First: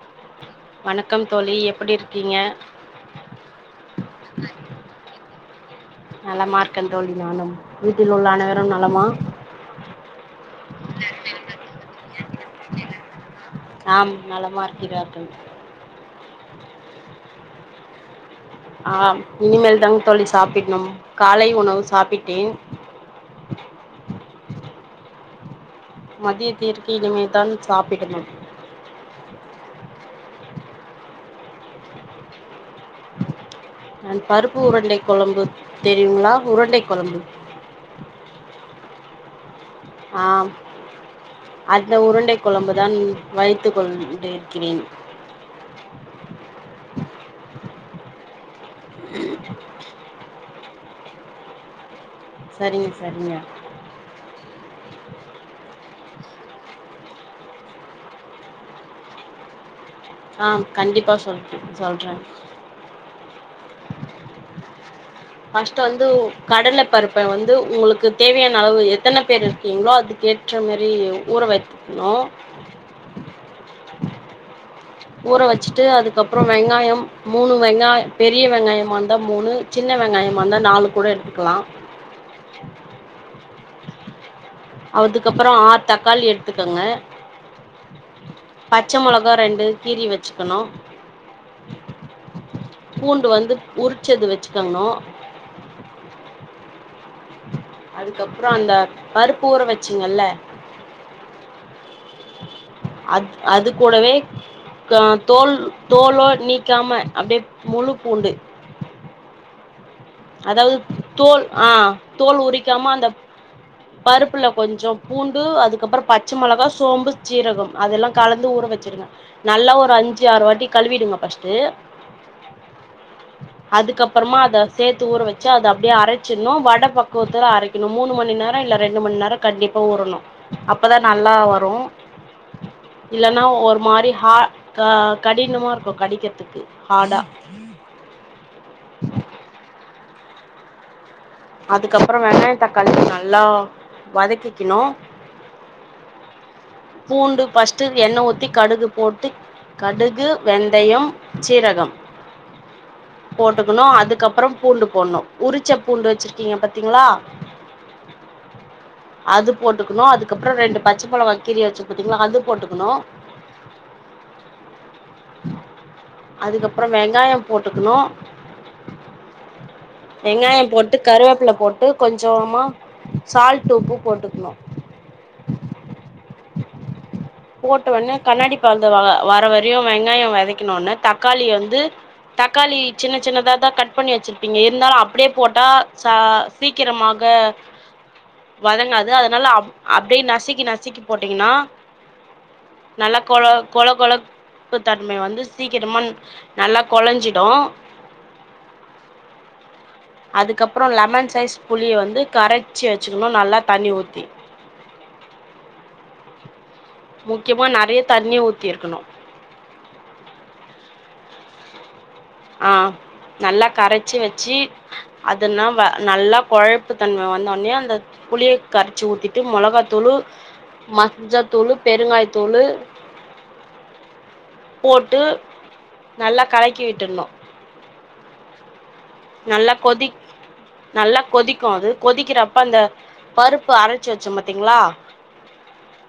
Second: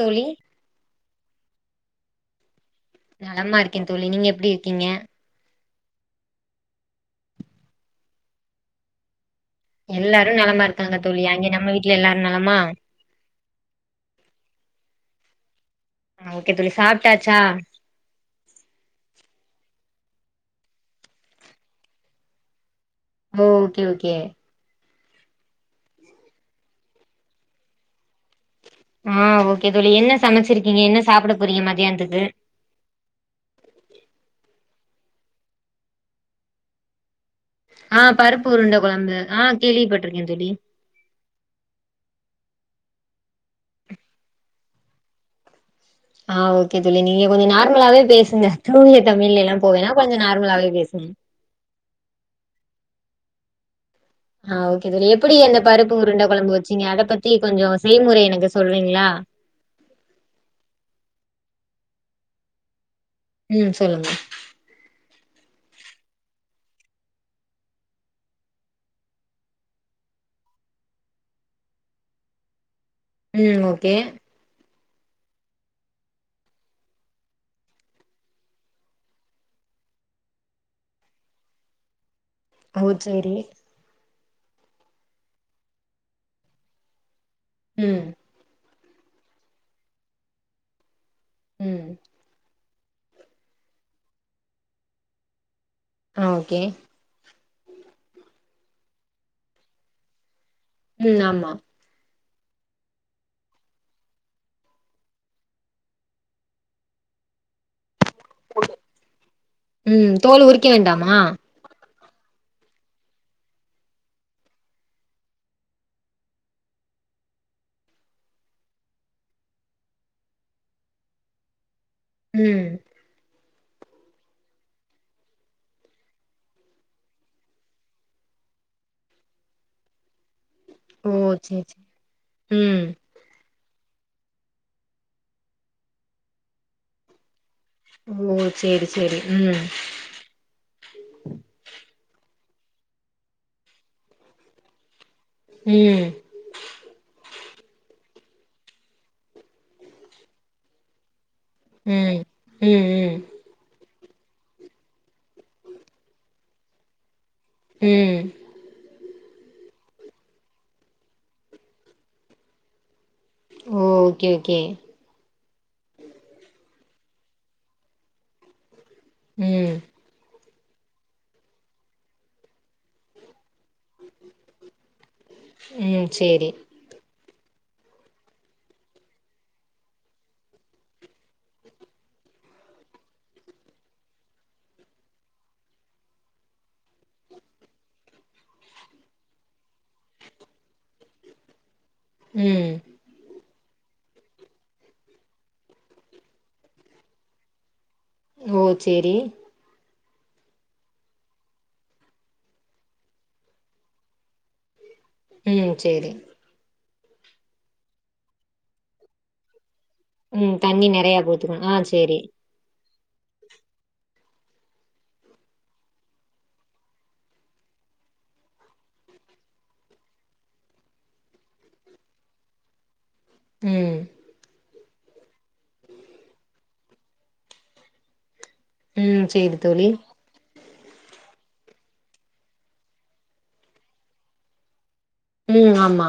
தோழி வணக்கம் தோழி எப் ப்டி இருக்கீங்க நலமா இருக்கேன் தோழி நீங்க எப்படி இருக்கீங்க நலமா இருக்கேன் தோழி நானும் வீட்டில் உள்ள அனைவரும் நலமா எல்லாரும் நலமா இருக்காங்க தோழி அங்கே நம்ம வீட்ல எல்லாரும் நலமா ஆம் நலமா இருக்கிராங்க ஆஹ ஓகே தோழி சாப்ட்டாச்சா ஆஹ் இனிமேல் தாங்க தோழி சாப்பிடணும் காலை உணவு சாப்பிட்டேன் ம் ஓகே ஓகே மதியத்திர்க்கு இனிமேதான் சாப்பிடும் ஆஹ் ஓகே தோழி என்ன சமைச்சிருக்கீங்க என்ன சாப்பிட போறீங்க மதியானத்துக்கு நான் பருப்பு உருண்டை குழம்பு தெரியுங்களா உருண்டை குழம்பு ஆஹ் பருப்பு உருண்ட குழம்பு ஆஹ் கேள்வி பட்டுருக்கே தோழி ஆம் அந்த உருண்டை குழம்புதா வைத்து கொண்டிருக்கிறேன் ஆஹ் ஓகே தோலி நீங்க கொஞ்சோ நார்மலாவே பேசுங்க தூய தமிழ்லல்லா போவேன்னா கொஞ்சோ நார்மலாவே பேச சரிங்க சரிங்க ஆஹ் ஓகே தோழி எப்படி எந்த பருப்பு உருண்ட குழம்பு வச்சிங்க அதை பத்தி கொஞ்சோ. செய்முறை எனக்கு சொல்றீங்களா ஆஹ் கண்டிப்பா சொல் சொல்ற ம் சொல்லுங்க பஸ்ட் வந்து கடல பருப்பை வந்து உங்களுக்கு தேவையான அளவு எத்தனை பேர் இருக்கீங்களோ அதுக்கு ஏற்ற மாரி ஊற வைத்துக்கணு உம் ஓகே ஊற வச்சுட்டு அதுக்கப்ரோ வெங்காயம் மூணு வெங்காய பெரிய வெங்காயமா இருந்தா மூணு சின்ன வெங்காயமா இருந்தா நாலு கூட எடுத்துக்கலா ஓ சேரி அதுக்கப்ரோ ஆரு தக்காளி எடுத்துக்கங்க உம் பச்சை மிளகா ரெண்டு கீறி வச்சுக்கணு உம் பூண்டு வந்து உரிச்சது வச்சுக்கணு ஆ ஓகே அதுக்கப்பற அந்த பருப்பு ஊற வச்சிங்கல்ல உம் ஆமா அத் அது கூடவே அ தோல் தோலோ நீக்காம அப்படியே முழு பூண்டு உம் தோல் உரிக்க அதாவது வேண்டாமா தோல் ஆ தோல் உரிக்காம அந்த பருப்புல கொஞ்சோ பூண்டு அதுக்கப்புற பச்சை மிளகா சோம்பு சீரக அதெல்லா கலந்து ஊற வச்சிடுங்க நல்லா ஒரு அஞ்சு ஆறு வாட்டி கழுவிடுங்க பஸ்ட்டு உம் அதுக்கப்பறமா அத சேர்த்து ஊற வச்சு அது அப்படியே அரைச்சிடணு வட பக்குவத்துல அரைக்கணு மூணு மணி நேர இல்ல ரெண்டு மணி நேர கண்டிப்பா ஊறணு அப்பதா ஓ நல்லா சேரி வரு சேரி ம் இல்லன்னா ஒரு மாரிஹஹ் கடினமா இருக்கு கடிக்கிறதுக்கு ஹார்டா ஓ சேரி சேரி உம் அதுக்கப்ரோ வெங்காய தக்காளி நல்லா வதக்கிக்கணு உம் பூண்டு பஸ்ட்டு எண்ண ஊத்தி கடுகு போட்டு கடுகு வெந்தய சீரகம் ம் ம் ம் போட்டுக்கணு அதுக் அதுக்கப்ரோ பூண்டு போட்னு உரிச்ச பூண்டு வச்சிருக்கீங்க பாத்தீங்களா உம் அது போட்டுக்கணு அதுக்கப்புற ரெண்டு பச்சைமெளகா கீ வச்சு பாத்தீங்களா அது போட்டுக்கணு ஓ ஓகே ஓகே அதுக்கப்ரோ வெங்காயோ போட்டுக்கணு உம் வெங்கயோ போட்டு கருவேப்புல போட்டு கொஞ்சமா சால்ட் டோப்பு போட்டுக்கணு ம் சேரி போட்ட உன்னே கண்ணாடி பத்த வ வர வரையு வெங்காய வெதக்கின உனே தக்காளி வந்து தக்காளி சின்ன சின்னதாதா கட் பண்ணி வச்சிருப்பீங்க இருந்தாலு அப்டியே போட்டா ச சீக்கிரமாக வதங்காது அதனால அ அப்படியே நசுக்கி நசுக்கி போட்டீங்கன்னா ம் நல்லா கெழ கொழ கொழப்பு தன்மை வந்து சீக்கிரமா நல்லா கொழஞ்சிடு ஓ சேரி அதுக்கப்பற லெமன் சைஸ் புளிய வந்து கரைச்சு வச்சுக்கணு நல்லா தண்ணி ஊத்தி உம் சேரி முக்கியமா நெறைய தண்ணிய ஊத்தி இருக்கணு உம் தண்ணி நெறைய போத்துக்கணு ஆஹ் சரி ஆஹ் நல்லா கரைச்சு வச்சி அதன்னா நல்லா குழைப்பு தன்ம வந்தென்னே அந்த புளிய கரைச்சு ஊத்திட்டு மெளகாத்தூளு மஞ்சத்தூளு பெருங்காய தூளு உஹம் போட்டு நல்லா கலக்கி வச் ப்ள்ள உம் சேரி நல்லா தோழி கொதி நல்லா கொதிக்கோ அது கொதிக்கிறப்ப அந்த பருப்பு அரச்சு வச்சோ பாத்திங்ளா ம் ஆமா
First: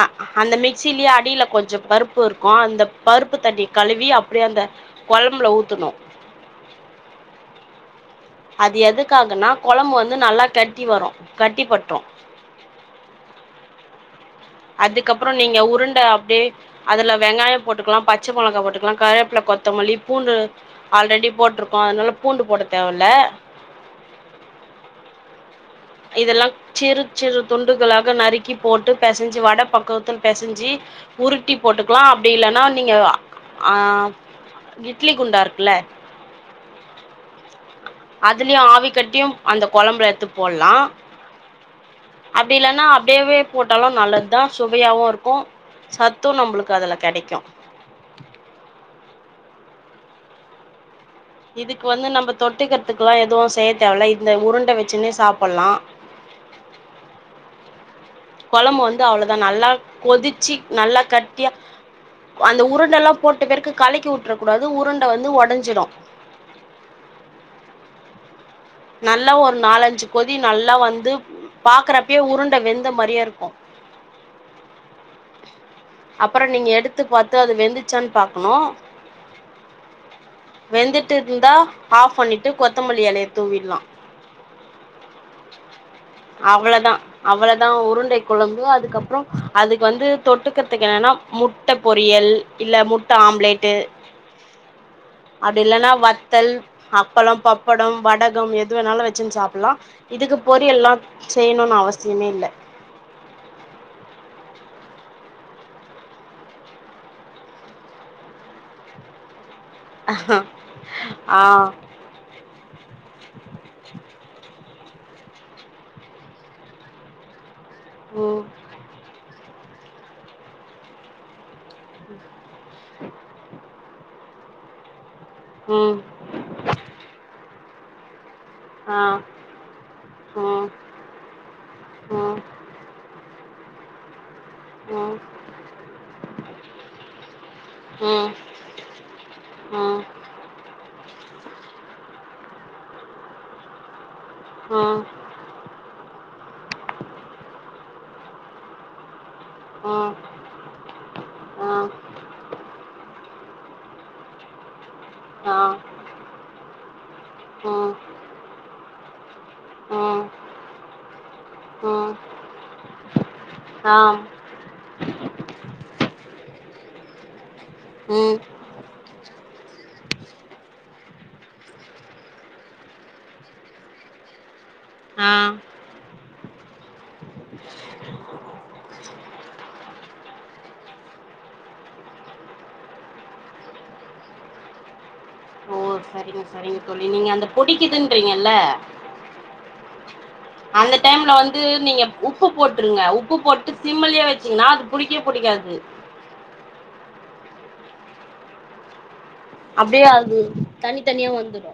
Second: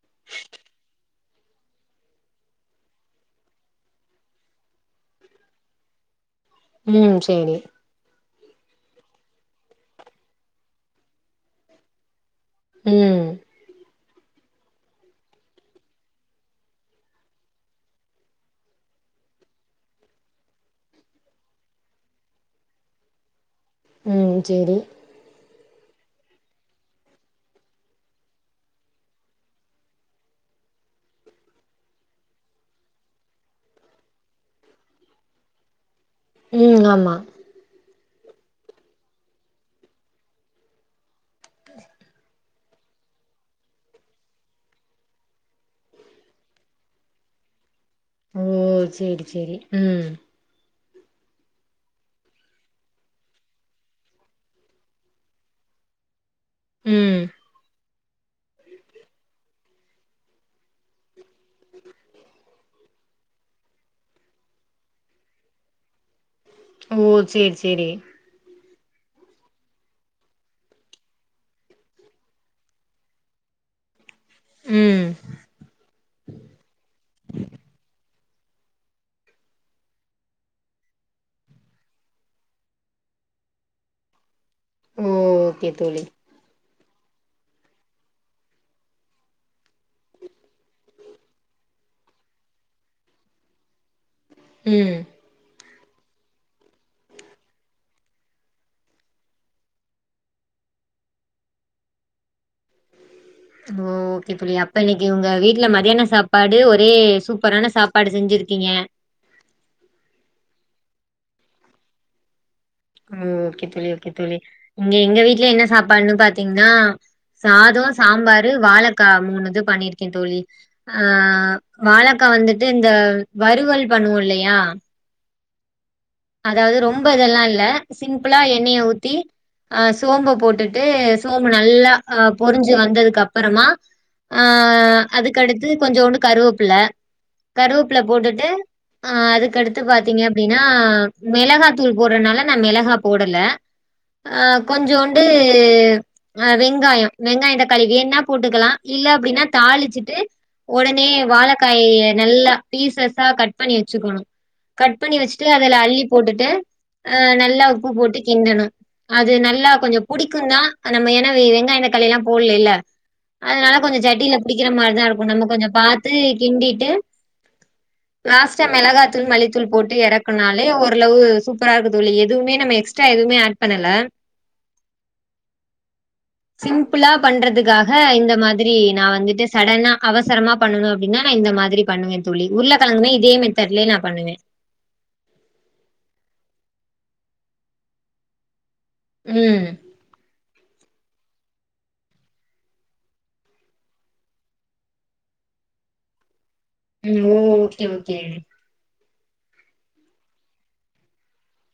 அ அந்த மிக்சிலியே அடில கொஞ்சோ பருப்புருக்கோ அந்த பருப்பு தண்ணி கழுவி அப்டியே அந்த கொலம்புல ஊத்தணூ ம் சேரி அது எதுக்காகன்னா கொலம்பு வந்து நல்லா கட்டி வரும் கட்டி பட்ரும் ஊம் அதுக்கப்புறோ நீங்க உருண்ட அப்டியே அதுல வெங்காய போட்டுக்லாம் பச்ச மொளகா போட்டுக்லாம் கறேப்ல கொத்தமல்லி பூண்டு ஆல்ரெடி போட்ருக்கோ அதனால பூண்டு போட தேவல்ல உம் சேரி இதெல்லாம்ச் சிறு சிறு துண்டுகளாக நறுக்கி போட்டு பேசஞ் ஜி வட பக்குவத்துல் பேசஞ்ஜி உருட்டி போட்டுக்லாம் அப்டி இல்லன்னா நீங்க ஆ இட்லி குண்டாருக்குல்ல ஊம் ஆமா அதுலயு ஆவி கட்டியும் அந்த கொலம்புல எத்து போட்லாம் அப்டி இல்லன்னா அப்டேவே போட்டாலு நல்லத் தா சுவயாவும் ருக்கும் சத்தும் நம்புளுக்கு அதுல கேடிக்கும் ஓ சேரி சேரி உம் இதுக் வந்து நம்ப தொட்டுக்றதுக்குல்லாம் எதுவு செய்ய தேவல இந்த உருண்ட வச்சுன்னு சாப்புல்லாம் ஊம் கொலம்பு வந்து அவ்ளதா நல்லா கொதிச்சி நல்லா கட் டியா அந்த உருண்டல்லாம் போட்ட பெறக்கு கலக்கி உட்ற கூடாது உருண்ட வந்து ஒடஞ்சிடும் ஓ சேர் சேரி நல்லா ஒர் நாலஞ்சு கொதி நல்லா வந்து பாக்றப்யே உருண்ட வெந்த மாரியேருக்கும் ம் அப்பறோ நீங்க எடுத்து பாத்து அது வெந்துச்சான் பா னூம் வெந்துட்டுருந்தா ஆஃப் பண்ணிட்டு கொத்தமல்லி எலய தூவிட்லாம் ஓ ஓக்கே தோழி தா அவளதா உருண்டை கொலம்பு அதுக்கப்றோ அதுக் வந்து தொட்டுக்கற்துக் என்னனா முட்ட பொரியல் இல்ல முட்ட ஆம்லேட்டு் உம் அப்டி இல்லன்னா வத்தல் அப்பளோ பப்படம் வடகம் எது வேணாலூ வச்சின் சாப்புல்லாம் இதுக்கு பொரியல்லாம் செய்ணுன் அவசியமே இல்ல ஓ ஓக்கே தோழி அப்ப இன்னிக்கி உங்க வீட்ல மதியான சாப்பாடு ஒரே சூப்பரான சாப்பாடு செஞ்சிருக்கிங்க ஆ ஓ ஓக்கே தோழி ஓக்கே தோழி இங்க எங்க வீட்ல என்ன சாப்பாட்னு பாத்திங்னா சாதோ ம் சாம்பாரு வாழக்கா மூணுது பண்ணிர்க்கே த் தோழி ஆ வாழக்கா வந்துட் டு இந்த வறுவல் பண்ணுவோ இல்லயா ஆ உம் அதாது ரொம்ப இதல்லா இல்ல சிம் லா எண்ணய ஆ ஊத்தி ஆ சோம்பு ம் போட்டுட்டு சோம்பு நல்லா ம் பொறிஞ்சு வந்ததுக்கப் பறமா ஆஹ் ஆம் அதுக்கடுத்து கொஞ்சோன்டு கருவ்ப்புல கருவ்ப்புல ம் போட்டுட்டு ஆஹ் அதுக்கடுத்து பாத்தீங்க அப்டின்னா மெளஹா தூள் போட்றனால நா மெளஹா போடல ஆஹ் ஆ கொஞ்சோண்டு வெங்காயம் வெங்காயந்த க்காளி வேன்னா போட்டுக்கலா இல்ல அப்டின்னா தாளிச்சுட்டு ஒடனே வாளக்காய நல்லா பீசஸா கட் பண்ணி வச்சுக்கணு கட் பண்ணி வச்சுட்டு அதுல அள்ளி போட்டுட்டு ஆஹ் நல்லா உப்பு போட்டு கிண்டணு அது நல்லா கொஞ்சொ புடிக்குந் தான் நம்ம ஏன்னா வெங்காயம் தக்காளி எல்லாம் போட்லைல்ல அதனால கொஞ்சொ சட்டில புடிக்கிற மாரிதான் இருக்கும் நம்ம கொஞ்சம் பாத்து கிண்டிட்டு லாஸ்ட் டைம் மெலகாத்தூள் மல்லித் தூள் போட்டு எறக்குனாலே ஒ ரளவு சூப்பரா இருக்கு தோழி எதுவுமே நம்ம எக்ஸ்ட்ரா எதுவுமே ஆட் பண்ணல சிம்ப்ளா பண்றதுக்காக இந்த மாதிரி நா வந்துட்டு சடனா அவசரமா பண்ணணு அப்டின்னா இந்த மாதிரி பண்ணுவேன் தோழி உருளக்கெளங்குனா இதே மெத்தட்லயே நா பண்ணுவேன் ஓ சரிங்க சரிங்க தோழி நீங்க அந்த பொடிக்கிதுன்றீங்கல்ல ம் அந்த டைம்ல வந்து நீங்க உப்பு போட்டுருங்க உப்பு போட்டு சிம்முலியே வச்சீங்கன்னா அது புடிக்கே புடிக்காது ஓ ஓகே ஓகே அப்டியே அது தனி தனியா வந்துடு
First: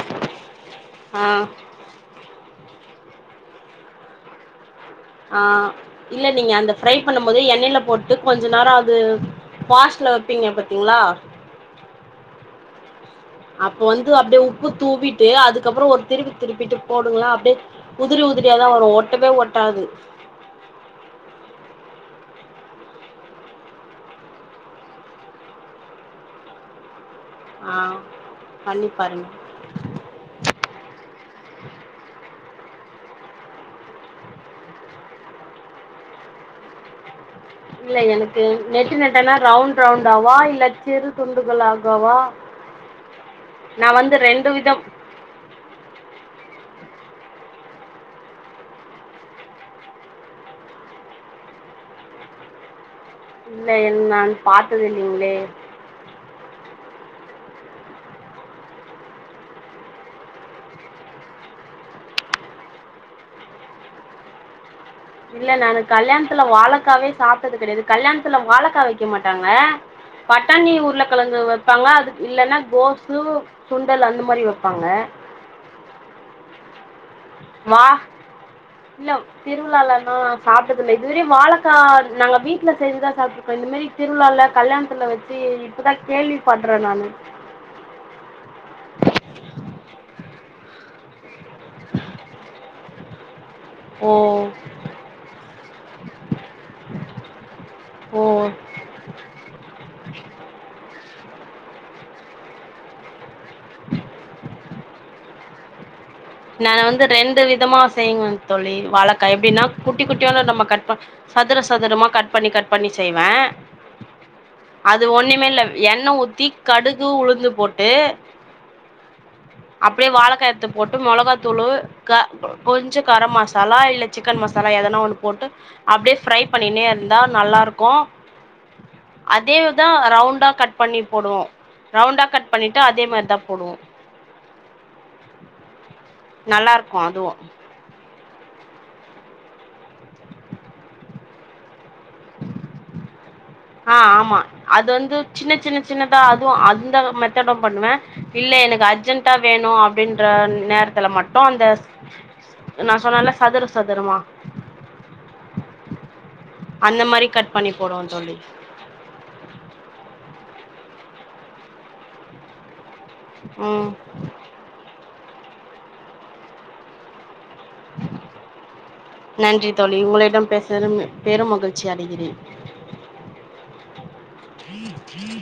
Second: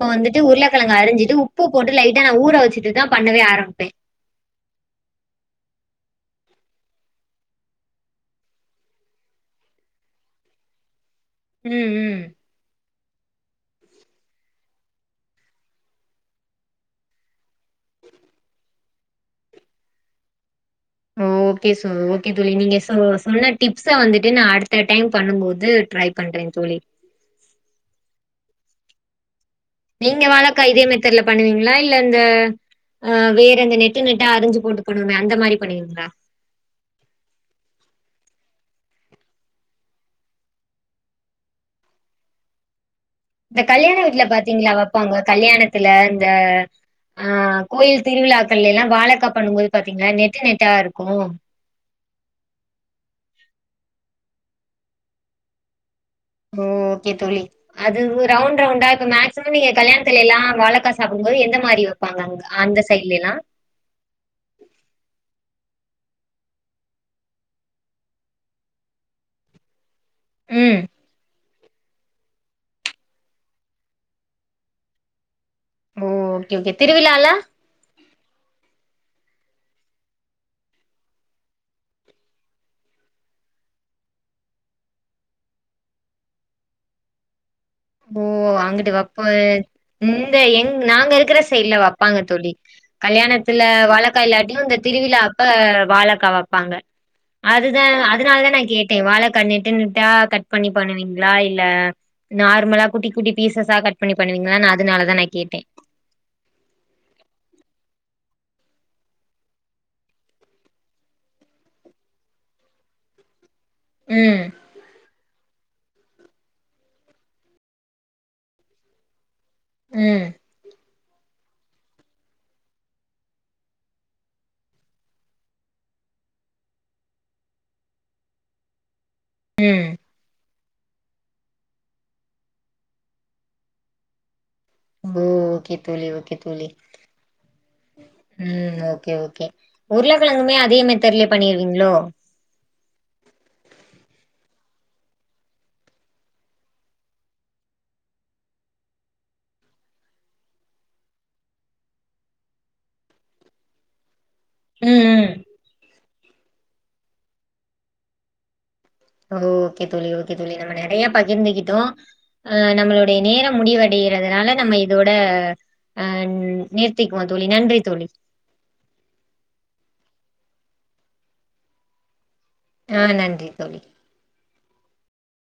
இப்ப வந்துட்டு உருளக்கெலங்க ஆ அரிஞ்சிட்டு உப்பு போட்டு லைட்டா நா ஊற வச்சுட்டு தான் பண்ணவே ஆரம்ப்பேன் ஆஹ் இல்ல நீங்க அந்த ஃப்ரை பண்ணும் போது எண்ணெய்ல போட்டு கொஞ்ச நேரொ அது பாஸ்ட்ல வெப்பீங்க பாத்திங்ளா ம் ம் அப்ப வந்து அப்டே உப்பு தூவிட்டு அதுக்கப்புறோ ஒரு திருப்பி திருப்பிட்டு போடுங்ளா அப்டே உதிரி உதிரியாதான் வரு ஒட்டவே ஒட்டாது ஓகே ஓகே தோழி நீங்க சொன்ன டிப்ஸ வந்துட்டு நா அடுத்த டைம் பண்ணும்போது ட்ரை பண்றேன் தோழி ஆஹ் பண்ணி பாருங் நீங்க வாழக்கா இதே மெத்தட்ல பண்ணுவீங்ளா இல்ல அந்த ஆஹ் வேறந்த நெட்டு நெட்டா அறிஞ்சு போட்டு பண்ணுவமே அந்த மாரி பண்ணுவீங்ளா இல்ல எனக்கு நெட்டு நெட்டனா ரவுண்ட் ரவுண்ட் ஆவா இல்ல சிறு துண்டுகள் ஆகவா ந்த கல்யாண வீட்ல பாத்தீங்ளா வெப்பாங்க கல்யாணத்துல இந்த ஆஹ் கோயில் திருவிழாக்கள்ல எல்லா வாழக்கா பண்ணும்போது பாத்தீங்னா நெட்டு நெட்டா ருக்கு இல்ல என் நான் பாத்தது இல்லிங்ளே ஓஹ் ஓகே தோழி அது ரவ்ண்ட் ரவ்ண்டா இப்ப மேக்சிமம் நீங்க கல்யாண்த்துல எல்லா வாழக்கா சாப்புடும்போது எந்த மாரி வெப்பாங்க அந்த சைடுலைல்லா இல்ல நானு கல்யாண்த்துல வாழ க்காவே சாப்ட்டது கெடையது கல்யாண்த்துல வாழக்கா வெக்க மாட்டாங்க பட்டாணி ம் உர்லகெழங்கு ப்பாங்க அதுக் இல்லன்னா கோசு சுண்டல் அந்த மாரி வெப்பாங்க ஓ ஓகே ஓகே திருவிழால வா இல்ல திருவிழாலன்னா சாப்ட்டதில்ல இதுவரையு வாழக்கா நாங்க வீட்ல செஞ்சுதா சாப்ட்ருக்கோ இந்த மெரி திருவிழா ல்ல கல்யாணத்துல வச்சு இப்பதா கேள்விப்பட்றே நானு ஓ அங்குட்டு வெப்போ இந்த எங் நாங்க இருக்குற சைட்ல வெப்பாங்க தோழி கல்யாண சில ஓ வாழக்காய்ல்லாட்டியும் இந்த திருவிழா அப்ப வாழக்காய் வைப்பாங்க அதுதான் ஓ அதனால தான் நான் கேட்டேன் வாழைக்காய் நெட்டு நட்டா கட் பண்ணி பண்ணுவீங்க ங்களா இல்ல [unintelligible] நார்மலா குட்டி குட்டி பீசஸா கட் பண்ணி பண்ணுவீங்களா நா அதுனாலதா நான் கேட்டேன் நான் வந்து ரெண்டு விதமா செய்யங்கன் தோழி வாழக்கா எப்படின்னா குட்டி குட்டியான நம்ம கட் ப சதுர சதுரமா கட் பண்ணி கட் பண்ணி செய்வேன் ம் அது ஒன்னே இல்ல எண்ணெய் ஊத்தி கடுகு உளுந்து போட்டு அப்படியே ம் வாழைக்காயத்து போட்டு மிளகாத்தூளு க கொஞ்ச கரம் மசாலா இல்ல சிக்கன் மசாலா எதனா ஒண்ணு போட்டு அப்படியே ஃப்ரை பண்ணிண்ணே இருந்தா நல்லா இருக்கு ம் அதேதான் ரவுண்டா கட் பண்ணி போடுவோம் ரவுண்டா கட் பண்ணிட்டு அதே மாதிரி தான் போடுவோம் ஓகே தோழி ஓகே நல்லா இருக்கும் அதுவும் உம் ஓகே ஓகே உருளக்கிழங்குமே அதே மெத்தேட்ல பண்ணிருவீங்களோ ஆஹ் ஆமா அது வந்து சின்ன சின்ன சின்னதா அதுவும் அந்த மெத்தடும் பண்ணுவேன் இல்ல எனக்கு அர்ஜென்டா வேணும் அப்படின்ற நேரத்துல மட்டும் அந்த நா சொன்னால சதுரு சதுருமா உம் உம் அந்த மாதிரி கட் பண்ணி போடுவோ தோழி ஓ ஓகே தோழி ஓகே தோழி நம்ம நிறைய பகிர்ந்துகிட்டோம் அ் நம்மளோ அதைய நேரம் ம் முடிவடைறதுனால நம்ம இதோட ஆஹ நிறுத்திக்குவ நன்றி தோழி உங்களை இடம் பேச பெரும் மகிழ்ச்சி அடைகிறேன் ஆஹ் நன்றி தோழி ீ ீ [unintelligible]